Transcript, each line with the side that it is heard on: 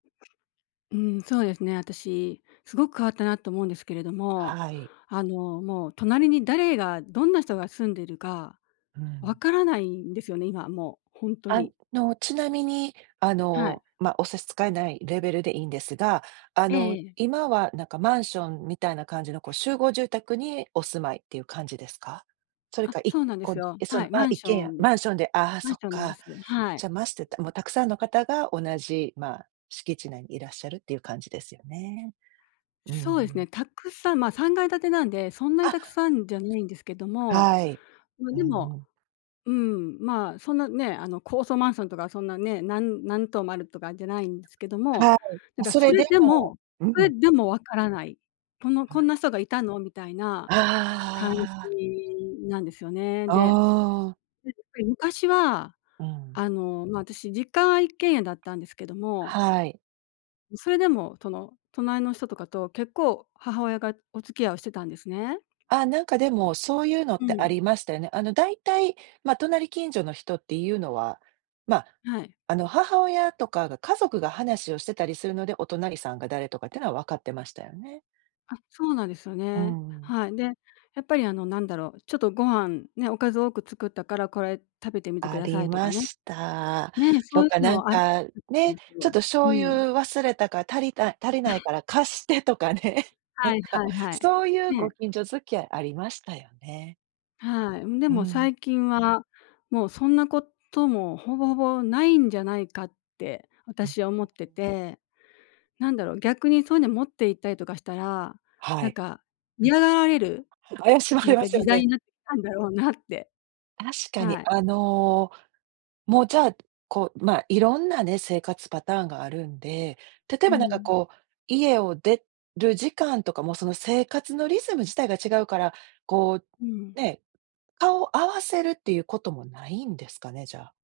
left: うん、そうですね、私、すごく変わったなと思うんですけれども、
right: はい。
left: あの、もう隣に誰がどんな人が住んでるか
right: う
left: 分
right: ん。
left: からないんですよね、今、もうほんと
right: あ
left: に。
right: の、ちなみに、あ
left: はい。
right: の、ま、お差し支えないレベルでいいんですが、あ
left: ええ
right: の、
left: ええ。
right: 今はなんかマンションみたいな感じの、こう 集合住宅にお住まいっていう感じですか？それ
left: あっ、
right: か一
left: そうなんです
right: 戸
left: よ。
right: そ
left: は
right: の、
left: い、マ
right: あ、
left: ン
right: 一
left: シ
right: 軒
left: ョ
right: 家
left: ン
right: マンションで、ああ
left: マン
right: そ
left: シ
right: っ
left: ョンなんで
right: か。
left: すよね。はい。
right: じゃ、まして、たもうたくさんの方が、同じ、ま、敷地内にいらっしゃるっていう感じですよね。うんう
left: そうです
right: ん。
left: ね、たくさん、ま、3階建てなんで、そんな
right: あ
left: に
right: っ。
left: たくさんじゃないんですけども、
right: はい、
left: ま、
right: う
left: で
right: ん
left: も、
right: うん。
left: うん、ま、そんなね、あの高層マンションとかそんなね、何何棟もあるとかじゃないんですけども、
right: はい、
left: なんか
right: そ
left: そ
right: れ
left: れ
right: で
left: で
right: も、
left: も
right: う
left: それ
right: ん。
left: でも分からない、この「こ
right: あ
left: んな人がいたの」？みたいな感
right: ああ。
left: じなんですよね。
right: お
left: で、
right: お。
left: 昔は、
right: うん。
left: あの、ま、私実家は一軒家だったんですけども
right: はい。
left: それでも、その隣の人とかと結構母親がお付き合いをしてたんですね。
right: あっ、なんかでも、そういうの
left: う
right: ってあ
left: ん。
right: りましたよね。あの、だいたい、ま、隣近所の人っていうのは、ま、
left: はい。
right: あの母親とかが家族が話をしてたりするので、お隣さんが誰とかっていうのは分かってましたよね。
left: あ、そうなんですよ
right: うー
left: ね。
right: ん。
left: はい。で、やっぱりあのなんだろう、ちょっとご飯ね、おかずを多く作ったから「これ食べてみてく
right: あ
left: ださ
right: り
left: い」と
right: ま
left: かね。
right: した。
left: ね、そう
right: と
left: い
right: か
left: う
right: なん
left: のあったと
right: か、
left: 思う
right: ね
left: んです
right: 「ちょっ
left: よ、
right: と
left: う
right: 醤
left: ん。
right: 油忘れたから、足りあ、足りないから貸して」とかね、な
left: は
right: ん
left: いは
right: か、
left: いはい。
right: そういうご
left: ね。
right: 近所付き合いありましたよね。
left: はい。で
right: うー
left: も
right: ん。
left: 最近は、もうそんなこともほぼほぼないんじゃないかって
right: うん。
left: 私は思ってて。なんだろう、逆にそういうの持って行ったりとかしたら、
right: は
left: なん
right: い。
left: か嫌がられる、
right: うん。怪しま
left: な
right: れ
left: ん
right: ま
left: か
right: す
left: 時
right: よ
left: 代
right: ね。
left: になってきたんだろうなって。
right: 確かに、
left: はい。
right: あの、も、じゃあ、こう、ま、いろんなね、生活パターンがあるんで、例え
left: う
right: ばなんか
left: ん。
right: こう、家を出る時間とかもその生活のリズム自体が違うから、こう、
left: うん。
right: ね、顔合わせるっていうこともないんですかね、じゃあ。